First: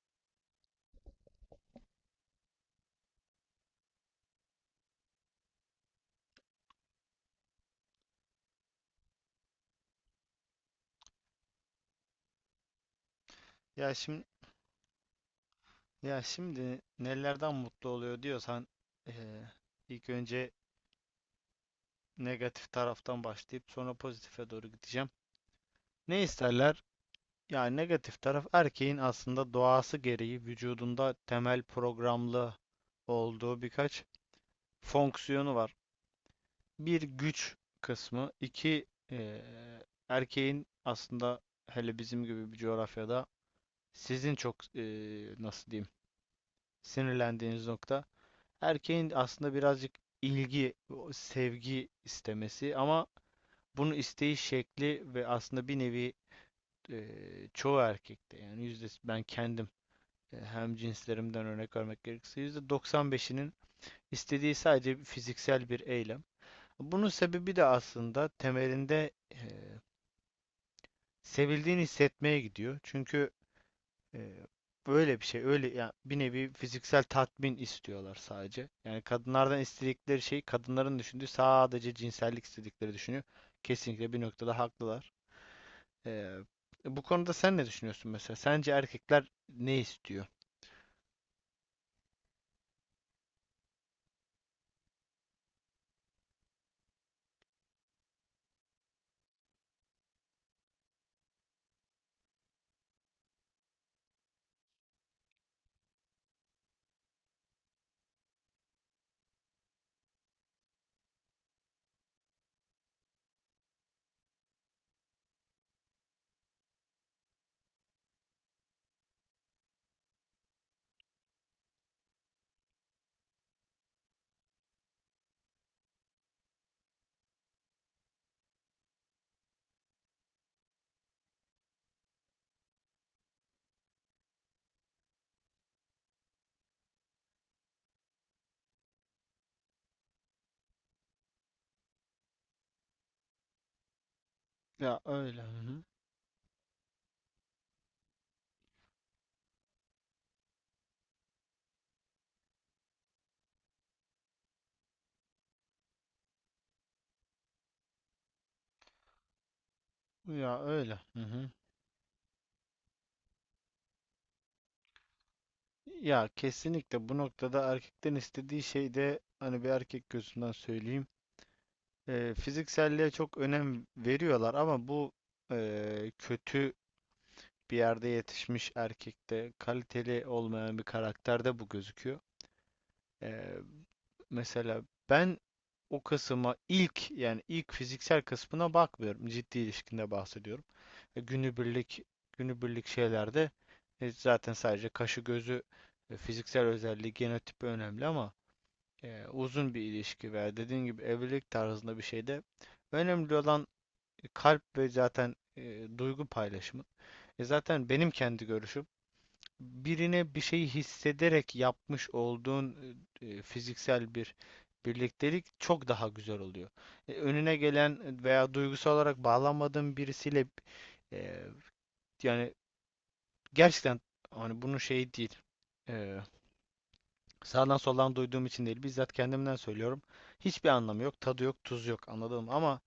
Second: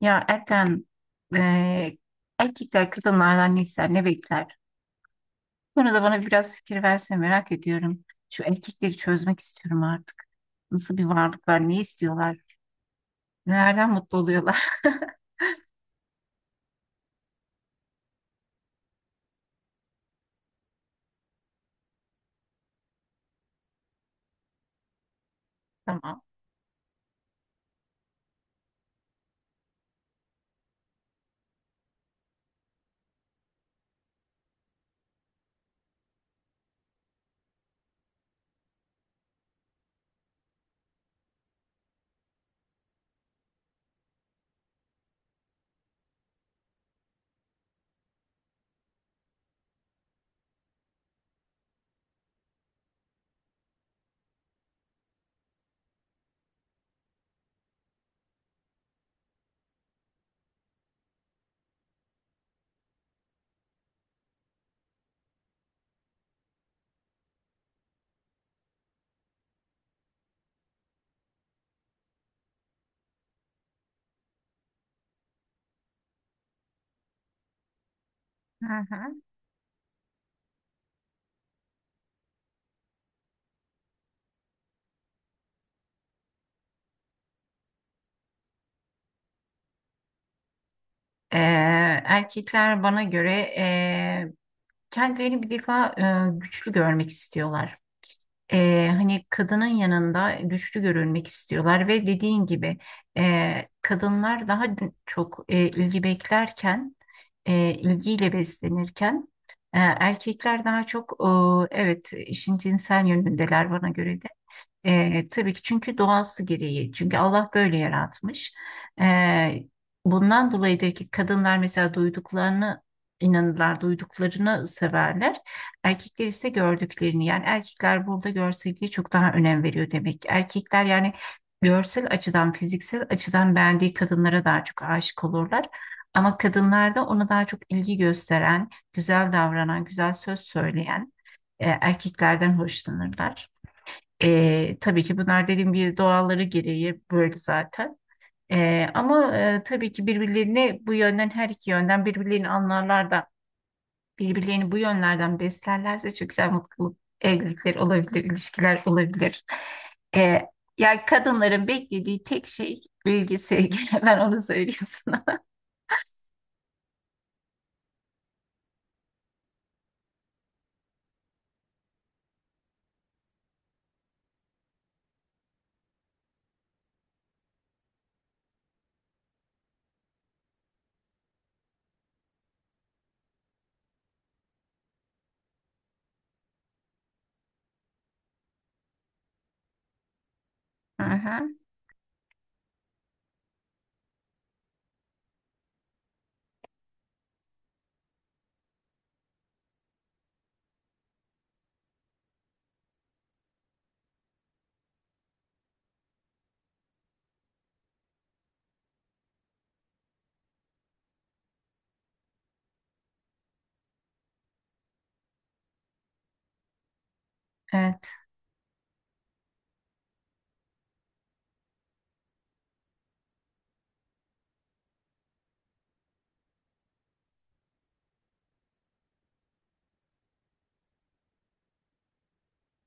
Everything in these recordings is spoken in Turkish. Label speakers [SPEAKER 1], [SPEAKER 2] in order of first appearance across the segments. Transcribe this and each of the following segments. [SPEAKER 1] Ya Erkan, eee, erkekler kadınlardan ne ister, ne bekler? Sonra da bana biraz fikir verse merak ediyorum. Şu erkekleri çözmek istiyorum artık. Nasıl bir varlıklar, ne istiyorlar, nelerden
[SPEAKER 2] Ya
[SPEAKER 1] mutlu
[SPEAKER 2] şimdi
[SPEAKER 1] oluyorlar?
[SPEAKER 2] ya şimdi nelerden mutlu oluyor diyorsan eee, ilk önce negatif taraftan başlayıp sonra pozitife doğru gideceğim.
[SPEAKER 1] Tamam.
[SPEAKER 2] Ne isterler? Yani negatif taraf erkeğin aslında doğası gereği vücudunda temel programlı olduğu birkaç fonksiyonu var. Bir güç kısmı, iki eee, erkeğin aslında hele bizim gibi bir coğrafyada sizin çok nasıl diyeyim, sinirlendiğiniz nokta erkeğin aslında birazcık ilgi, sevgi istemesi, ama bunu isteği şekli ve aslında bir nevi çoğu erkekte yani yüzde ben kendim, hem cinslerimden örnek vermek gerekirse %95'inin istediği sadece fiziksel bir eylem. Bunun sebebi de aslında temelinde sevildiğini hissetmeye gidiyor. Çünkü e, böyle bir şey, öyle ya, bir nevi fiziksel tatmin istiyorlar
[SPEAKER 1] Hı
[SPEAKER 2] sadece. Yani
[SPEAKER 1] hı.
[SPEAKER 2] kadınlardan istedikleri şey, kadınların düşündüğü sadece cinsellik istedikleri düşünüyor. Kesinlikle bir noktada haklılar. E, Bu konuda sen ne düşünüyorsun mesela? Sence erkekler ne istiyor?
[SPEAKER 1] Eee, Erkekler bana göre e, kendilerini bir defa güçlü görmek istiyorlar. Hani kadının yanında güçlü görülmek istiyorlar ve dediğin gibi kadınlar daha çok ilgi beklerken, ilgiyle beslenirken erkekler daha çok evet işin cinsel yönündeler bana göre de. Tabii ki çünkü doğası gereği. Çünkü Allah böyle yaratmış. E, Bundan dolayıdır ki kadınlar mesela duyduklarını inanırlar, duyduklarını severler. Erkekler ise gördüklerini. Yani erkekler burada görselliğe çok daha önem veriyor demek ki. Erkekler yani görsel açıdan, fiziksel açıdan beğendiği kadınlara daha çok aşık olurlar. Ama kadınlarda ona daha çok ilgi gösteren, güzel davranan, güzel söz söyleyen erkeklerden hoşlanırlar.
[SPEAKER 2] Ya
[SPEAKER 1] Tabii ki
[SPEAKER 2] öyle. Hı
[SPEAKER 1] bunlar dediğim
[SPEAKER 2] hı.
[SPEAKER 1] gibi doğalları gereği böyle zaten. Tabii ki birbirlerini bu yönden her iki yönden birbirlerini anlarlar da birbirlerini bu yönlerden beslerlerse çok güzel mutluluk evlilikler olabilir, ilişkiler olabilir. Ee,
[SPEAKER 2] Ya öyle.
[SPEAKER 1] Yani
[SPEAKER 2] Hı hı.
[SPEAKER 1] kadınların beklediği tek şey ilgi, sevgi. Ben onu söylüyorum sana.
[SPEAKER 2] Ya kesinlikle bu noktada erkekten istediği şey de, hani bir erkek gözünden söyleyeyim, fizikselliğe çok önem veriyorlar ama bu kötü bir yerde yetişmiş erkekte, kaliteli olmayan bir karakterde bu gözüküyor. E, Mesela ben o kısma ilk, yani ilk fiziksel kısmına bakmıyorum. Ciddi ilişkinde bahsediyorum.
[SPEAKER 1] Hı
[SPEAKER 2] E,
[SPEAKER 1] hı,
[SPEAKER 2] Günübirlik günübirlik şeylerde zaten sadece kaşı gözü, fiziksel özelliği, genotipi önemli, ama uzun bir ilişki veya dediğin gibi evlilik tarzında bir şeyde önemli olan kalp ve zaten duygu paylaşımı. Zaten benim kendi görüşüm, birine bir şeyi hissederek yapmış olduğun fiziksel bir birliktelik çok daha güzel oluyor. Önüne
[SPEAKER 1] evet.
[SPEAKER 2] gelen veya duygusal olarak bağlanmadığın birisiyle e, yani gerçekten, hani bunun şeyi değil. Ee, Sağdan soldan duyduğum için değil. Bizzat kendimden söylüyorum. Hiçbir anlamı yok. Tadı yok. Tuzu yok. Anladım ama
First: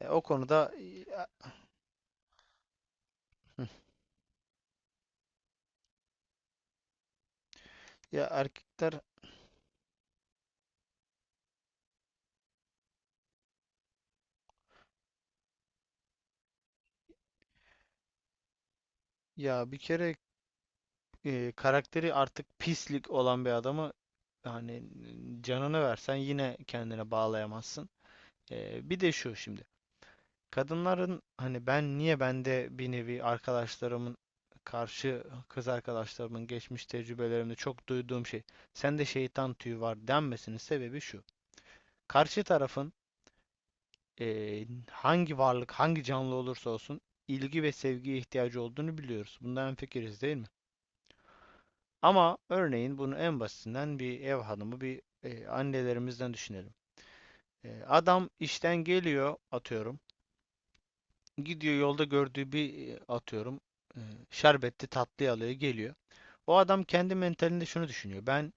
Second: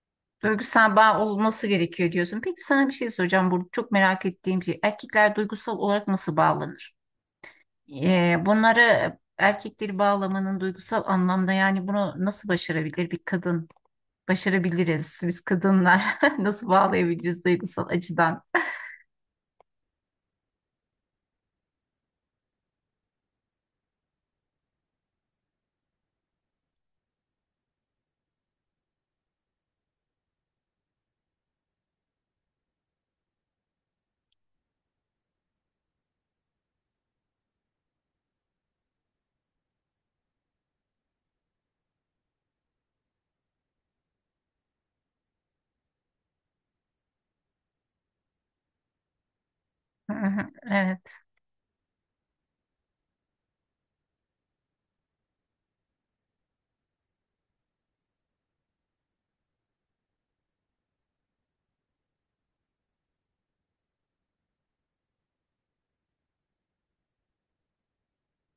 [SPEAKER 2] o konuda,
[SPEAKER 1] Duygusal bağ
[SPEAKER 2] ya,
[SPEAKER 1] olması gerekiyor diyorsun. Peki sana bir şey soracağım. Burada çok merak ettiğim şey. Erkekler duygusal olarak nasıl bağlanır?
[SPEAKER 2] ya erkekler,
[SPEAKER 1] Bunları erkekleri bağlamanın duygusal anlamda yani bunu nasıl başarabilir bir kadın? Başarabiliriz. Biz kadınlar nasıl bağlayabiliriz duygusal açıdan?
[SPEAKER 2] ya bir kere karakteri artık pislik olan bir adamı, hani canını versen yine kendine bağlayamazsın. Bir de şu şimdi. Kadınların, hani ben niye, bende bir nevi arkadaşlarımın, karşı kız arkadaşlarımın geçmiş tecrübelerimde çok duyduğum şey, sende şeytan tüyü var denmesinin sebebi şu. Karşı tarafın, hangi varlık hangi canlı olursa olsun, ilgi ve sevgiye ihtiyacı olduğunu biliyoruz. Bundan
[SPEAKER 1] Hı
[SPEAKER 2] hemfikiriz değil mi?
[SPEAKER 1] hı, evet.
[SPEAKER 2] Ama örneğin bunu en basitinden bir ev hanımı, bir annelerimizden düşünelim. Adam işten geliyor, atıyorum. Gidiyor yolda gördüğü bir, atıyorum e, şerbetli tatlı alıyor, geliyor. O adam kendi mentalinde şunu düşünüyor: ben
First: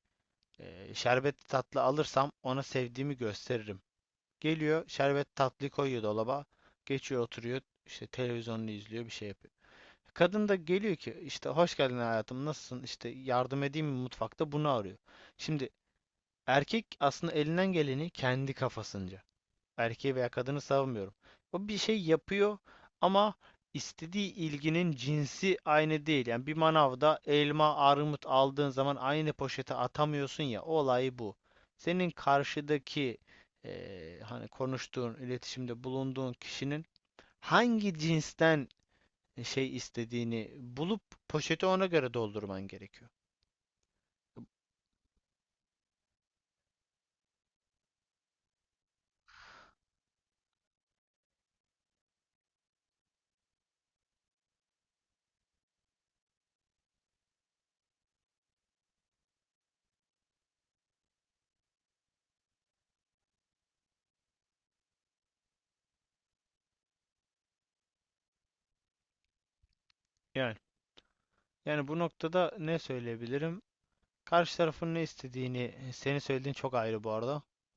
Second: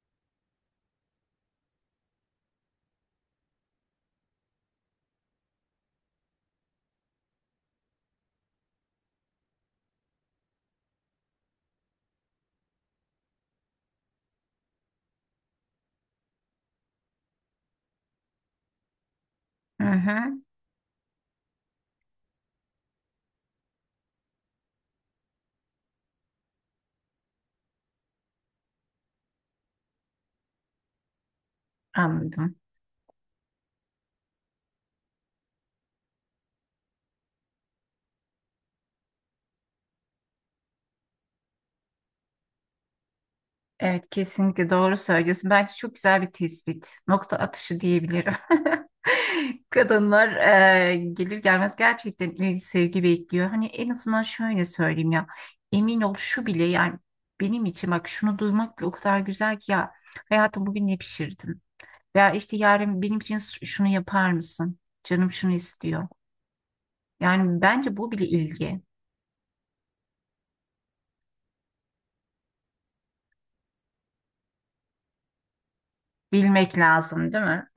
[SPEAKER 2] şerbetli tatlı alırsam ona sevdiğimi gösteririm. Geliyor şerbet tatlıyı koyuyor dolaba. Geçiyor oturuyor, işte televizyonunu izliyor, bir şey yapıyor. Kadın da geliyor ki işte hoş geldin hayatım, nasılsın, işte yardım edeyim mi mutfakta, bunu arıyor. Şimdi erkek aslında elinden geleni kendi kafasınca,
[SPEAKER 1] Hı
[SPEAKER 2] erkeği veya
[SPEAKER 1] hı,
[SPEAKER 2] kadını savunmuyorum, o bir şey yapıyor, ama istediği ilginin cinsi aynı değil. Yani bir manavda elma, armut aldığın zaman aynı poşete atamıyorsun ya, olay bu. Senin
[SPEAKER 1] anladım.
[SPEAKER 2] karşıdaki hani konuştuğun, iletişimde bulunduğun kişinin hangi cinsten şey istediğini bulup poşeti ona göre doldurman gerekiyor.
[SPEAKER 1] Evet kesinlikle doğru söylüyorsun. Bence çok güzel bir tespit. Nokta atışı diyebilirim. Kadınlar gelir gelmez gerçekten ilgi sevgi bekliyor. Hani en azından şöyle söyleyeyim ya. Emin ol şu bile yani benim için bak şunu duymak bile o kadar güzel ki ya, hayatım bugün ne pişirdin? Veya işte yarın benim için şunu yapar mısın? Canım şunu istiyor. Yani bence bu bile ilgi.
[SPEAKER 2] Yani yani bu noktada ne söyleyebilirim? Karşı tarafın ne istediğini, senin söylediğin çok
[SPEAKER 1] Bilmek
[SPEAKER 2] ayrı bu
[SPEAKER 1] lazım
[SPEAKER 2] arada.
[SPEAKER 1] değil mi?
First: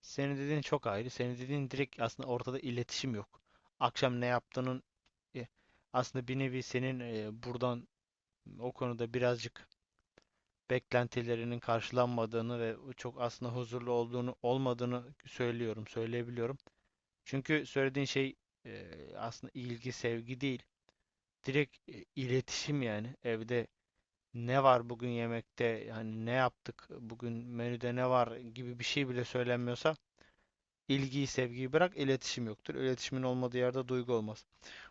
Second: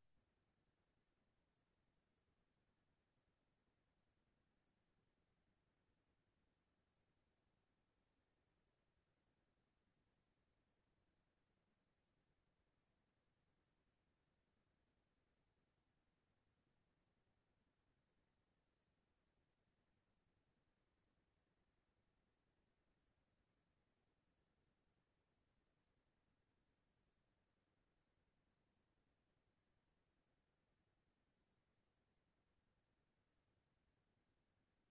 [SPEAKER 2] Senin dediğin çok ayrı. Senin dediğin direkt, aslında ortada iletişim yok. Akşam ne yaptığının e, aslında bir nevi senin buradan o konuda birazcık beklentilerinin karşılanmadığını ve o çok aslında huzurlu olduğunu olmadığını söylüyorum, söyleyebiliyorum. Çünkü söylediğin şey e, aslında ilgi, sevgi değil. Direkt iletişim yani. Evde ne var bugün yemekte, yani ne yaptık bugün, menüde ne var gibi bir şey bile söylenmiyorsa, İlgiyi, sevgiyi bırak, iletişim yoktur. İletişimin olmadığı yerde duygu olmaz.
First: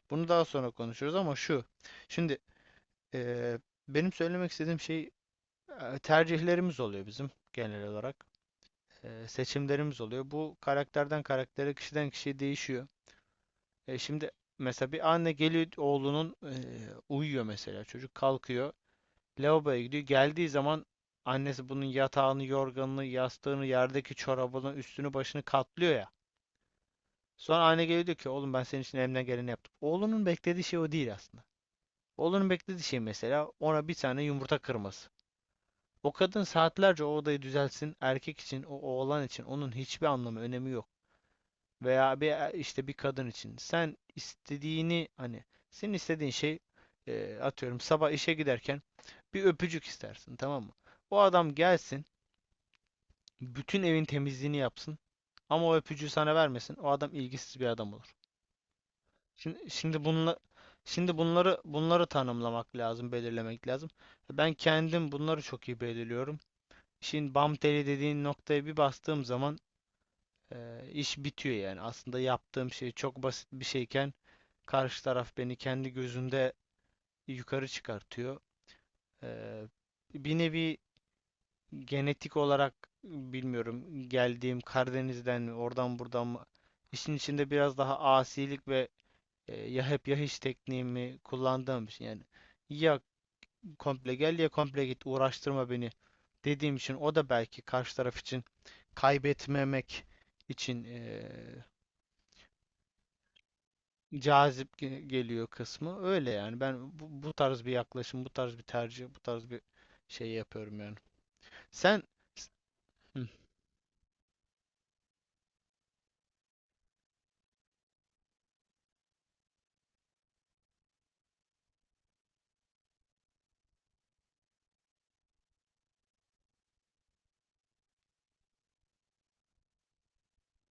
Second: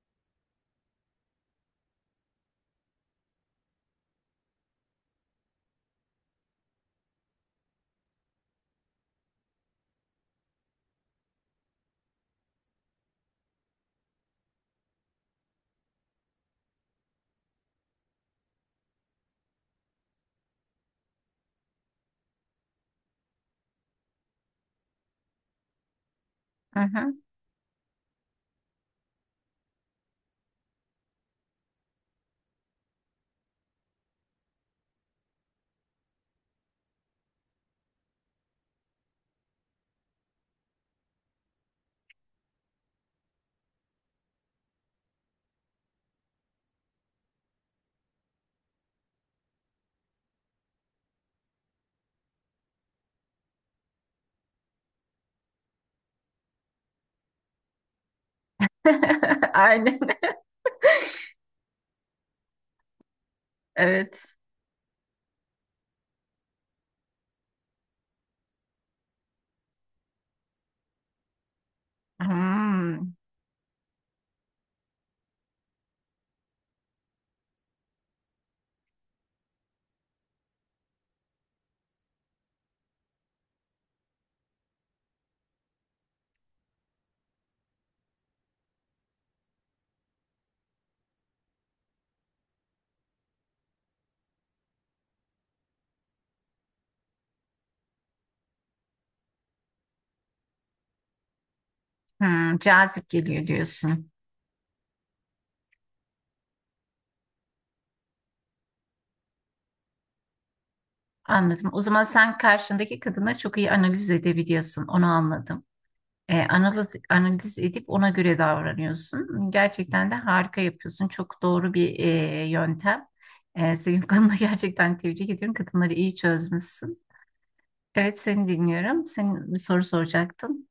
[SPEAKER 2] Bunu daha sonra konuşuruz ama şu. Şimdi eee, benim söylemek istediğim şey, tercihlerimiz oluyor bizim genel olarak. Seçimlerimiz oluyor. Bu karakterden karaktere, kişiden kişiye değişiyor. Şimdi mesela bir anne geliyor, oğlunun uyuyor mesela çocuk, kalkıyor. Lavaboya gidiyor. Geldiği zaman annesi bunun yatağını, yorganını, yastığını, yerdeki çorabını, üstünü, başını katlıyor ya.
[SPEAKER 1] Hı hı.
[SPEAKER 2] Sonra anne geliyor diyor ki oğlum ben senin için elimden geleni yaptım. Oğlunun beklediği şey o değil aslında. Oğlunun beklediği şey mesela ona bir tane yumurta kırması. O kadın saatlerce o odayı düzelsin. Erkek için, o oğlan için onun hiçbir anlamı, önemi yok. Veya bir işte bir kadın için. Sen istediğini, hani senin istediğin şey, atıyorum sabah işe giderken bir öpücük istersin, tamam mı? O adam gelsin, bütün evin temizliğini yapsın ama o öpücüğü sana vermesin. O adam ilgisiz bir adam olur. Şimdi,
[SPEAKER 1] Aynen.
[SPEAKER 2] şimdi bunla, şimdi bunları tanımlamak lazım, belirlemek lazım.
[SPEAKER 1] Evet.
[SPEAKER 2] Ben kendim bunları çok iyi belirliyorum. İşin bam teli dediğin noktaya bir bastığım zaman e, iş bitiyor yani. Aslında yaptığım şey
[SPEAKER 1] Hmm.
[SPEAKER 2] çok basit bir şeyken karşı taraf beni kendi gözünde yukarı çıkartıyor. E, Bir nevi genetik olarak, bilmiyorum, geldiğim Karadeniz'den mi, oradan buradan mı, işin içinde biraz daha asilik ve, ya hep ya hiç tekniğimi kullandığım için, yani ya komple gel ya komple git, uğraştırma beni dediğim için, o da belki karşı taraf için kaybetmemek için
[SPEAKER 1] Hmm, cazip geliyor diyorsun.
[SPEAKER 2] cazip geliyor kısmı. Öyle yani, ben bu tarz bir yaklaşım, bu tarz bir tercih, bu tarz bir şey yapıyorum yani.
[SPEAKER 1] Anladım. O zaman
[SPEAKER 2] Sen.
[SPEAKER 1] sen karşındaki
[SPEAKER 2] Hı.
[SPEAKER 1] kadını çok iyi analiz edebiliyorsun. Onu anladım. Analiz edip ona göre davranıyorsun. Gerçekten de harika yapıyorsun. Çok doğru bir yöntem. Senin konuda gerçekten tebrik ediyorum. Kadınları iyi çözmüşsün. Evet seni dinliyorum. Senin bir soru soracaktın.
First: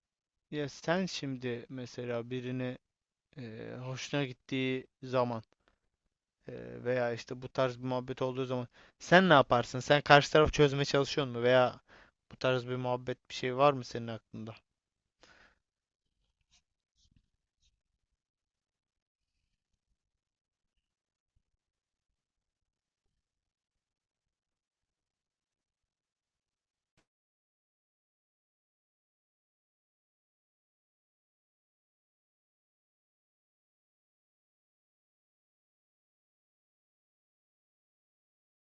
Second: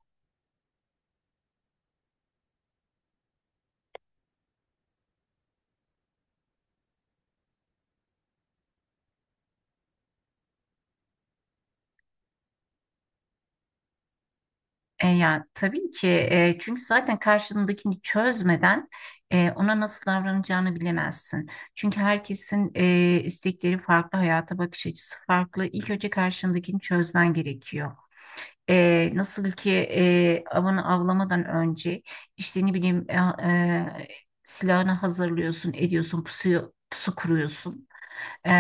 [SPEAKER 2] Ya sen şimdi mesela birini hoşuna gittiği zaman, veya işte bu tarz bir muhabbet olduğu zaman sen ne yaparsın? Sen karşı tarafı çözmeye çalışıyor mu? Veya bu tarz bir muhabbet, bir şey var mı senin aklında?
[SPEAKER 1] Ya tabii ki çünkü zaten karşındakini çözmeden ona nasıl davranacağını bilemezsin. Çünkü herkesin istekleri farklı, hayata bakış açısı farklı. İlk önce karşındakini çözmen gerekiyor. Nasıl ki avını avlamadan önce işte ne bileyim e, silahını hazırlıyorsun, ediyorsun, pusu kuruyorsun. E,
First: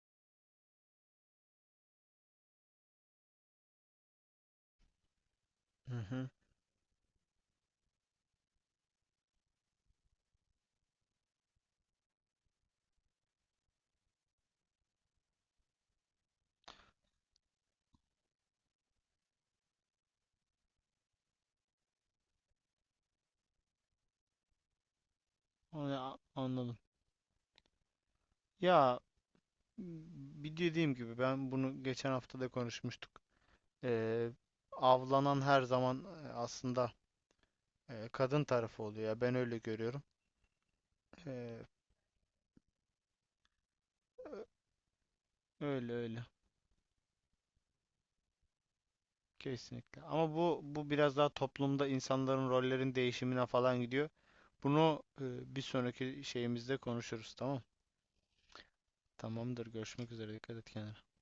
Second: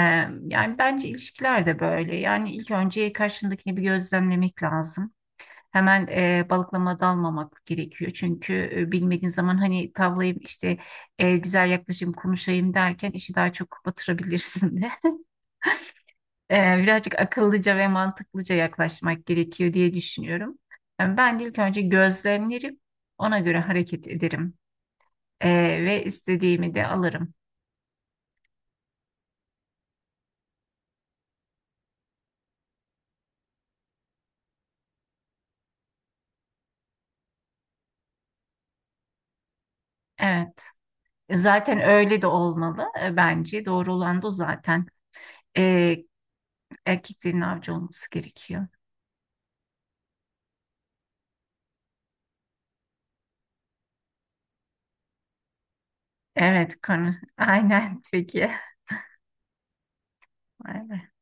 [SPEAKER 1] Yani bence ilişkiler de böyle. Yani ilk önce karşındakini bir gözlemlemek lazım.
[SPEAKER 2] Hı
[SPEAKER 1] Hemen
[SPEAKER 2] hı.
[SPEAKER 1] balıklama dalmamak gerekiyor. Çünkü bilmediğin zaman hani tavlayayım işte güzel yaklaşayım konuşayım derken işi daha çok batırabilirsin de. Birazcık akıllıca ve mantıklıca yaklaşmak gerekiyor diye düşünüyorum. Yani ben ilk önce gözlemlerim ona göre hareket ederim. Ee, Ve
[SPEAKER 2] Onu
[SPEAKER 1] istediğimi
[SPEAKER 2] anladım.
[SPEAKER 1] de alırım.
[SPEAKER 2] Ya bir dediğim gibi, ben bunu geçen hafta da konuşmuştuk. Ee, Avlanan her zaman aslında kadın tarafı oluyor ya, ben öyle görüyorum.
[SPEAKER 1] Evet.
[SPEAKER 2] Ee,
[SPEAKER 1] Zaten öyle de olmalı bence. Doğru olan da o zaten.
[SPEAKER 2] öyle
[SPEAKER 1] Ee,
[SPEAKER 2] öyle.
[SPEAKER 1] Erkeklerin avcı olması gerekiyor.
[SPEAKER 2] Kesinlikle. Ama bu biraz daha toplumda insanların rollerin değişimine falan gidiyor. Bunu bir sonraki şeyimizde
[SPEAKER 1] Evet konu.
[SPEAKER 2] konuşuruz, tamam?
[SPEAKER 1] Aynen peki.
[SPEAKER 2] Tamamdır. Görüşmek üzere. Dikkat et
[SPEAKER 1] Vay
[SPEAKER 2] kendine.
[SPEAKER 1] be.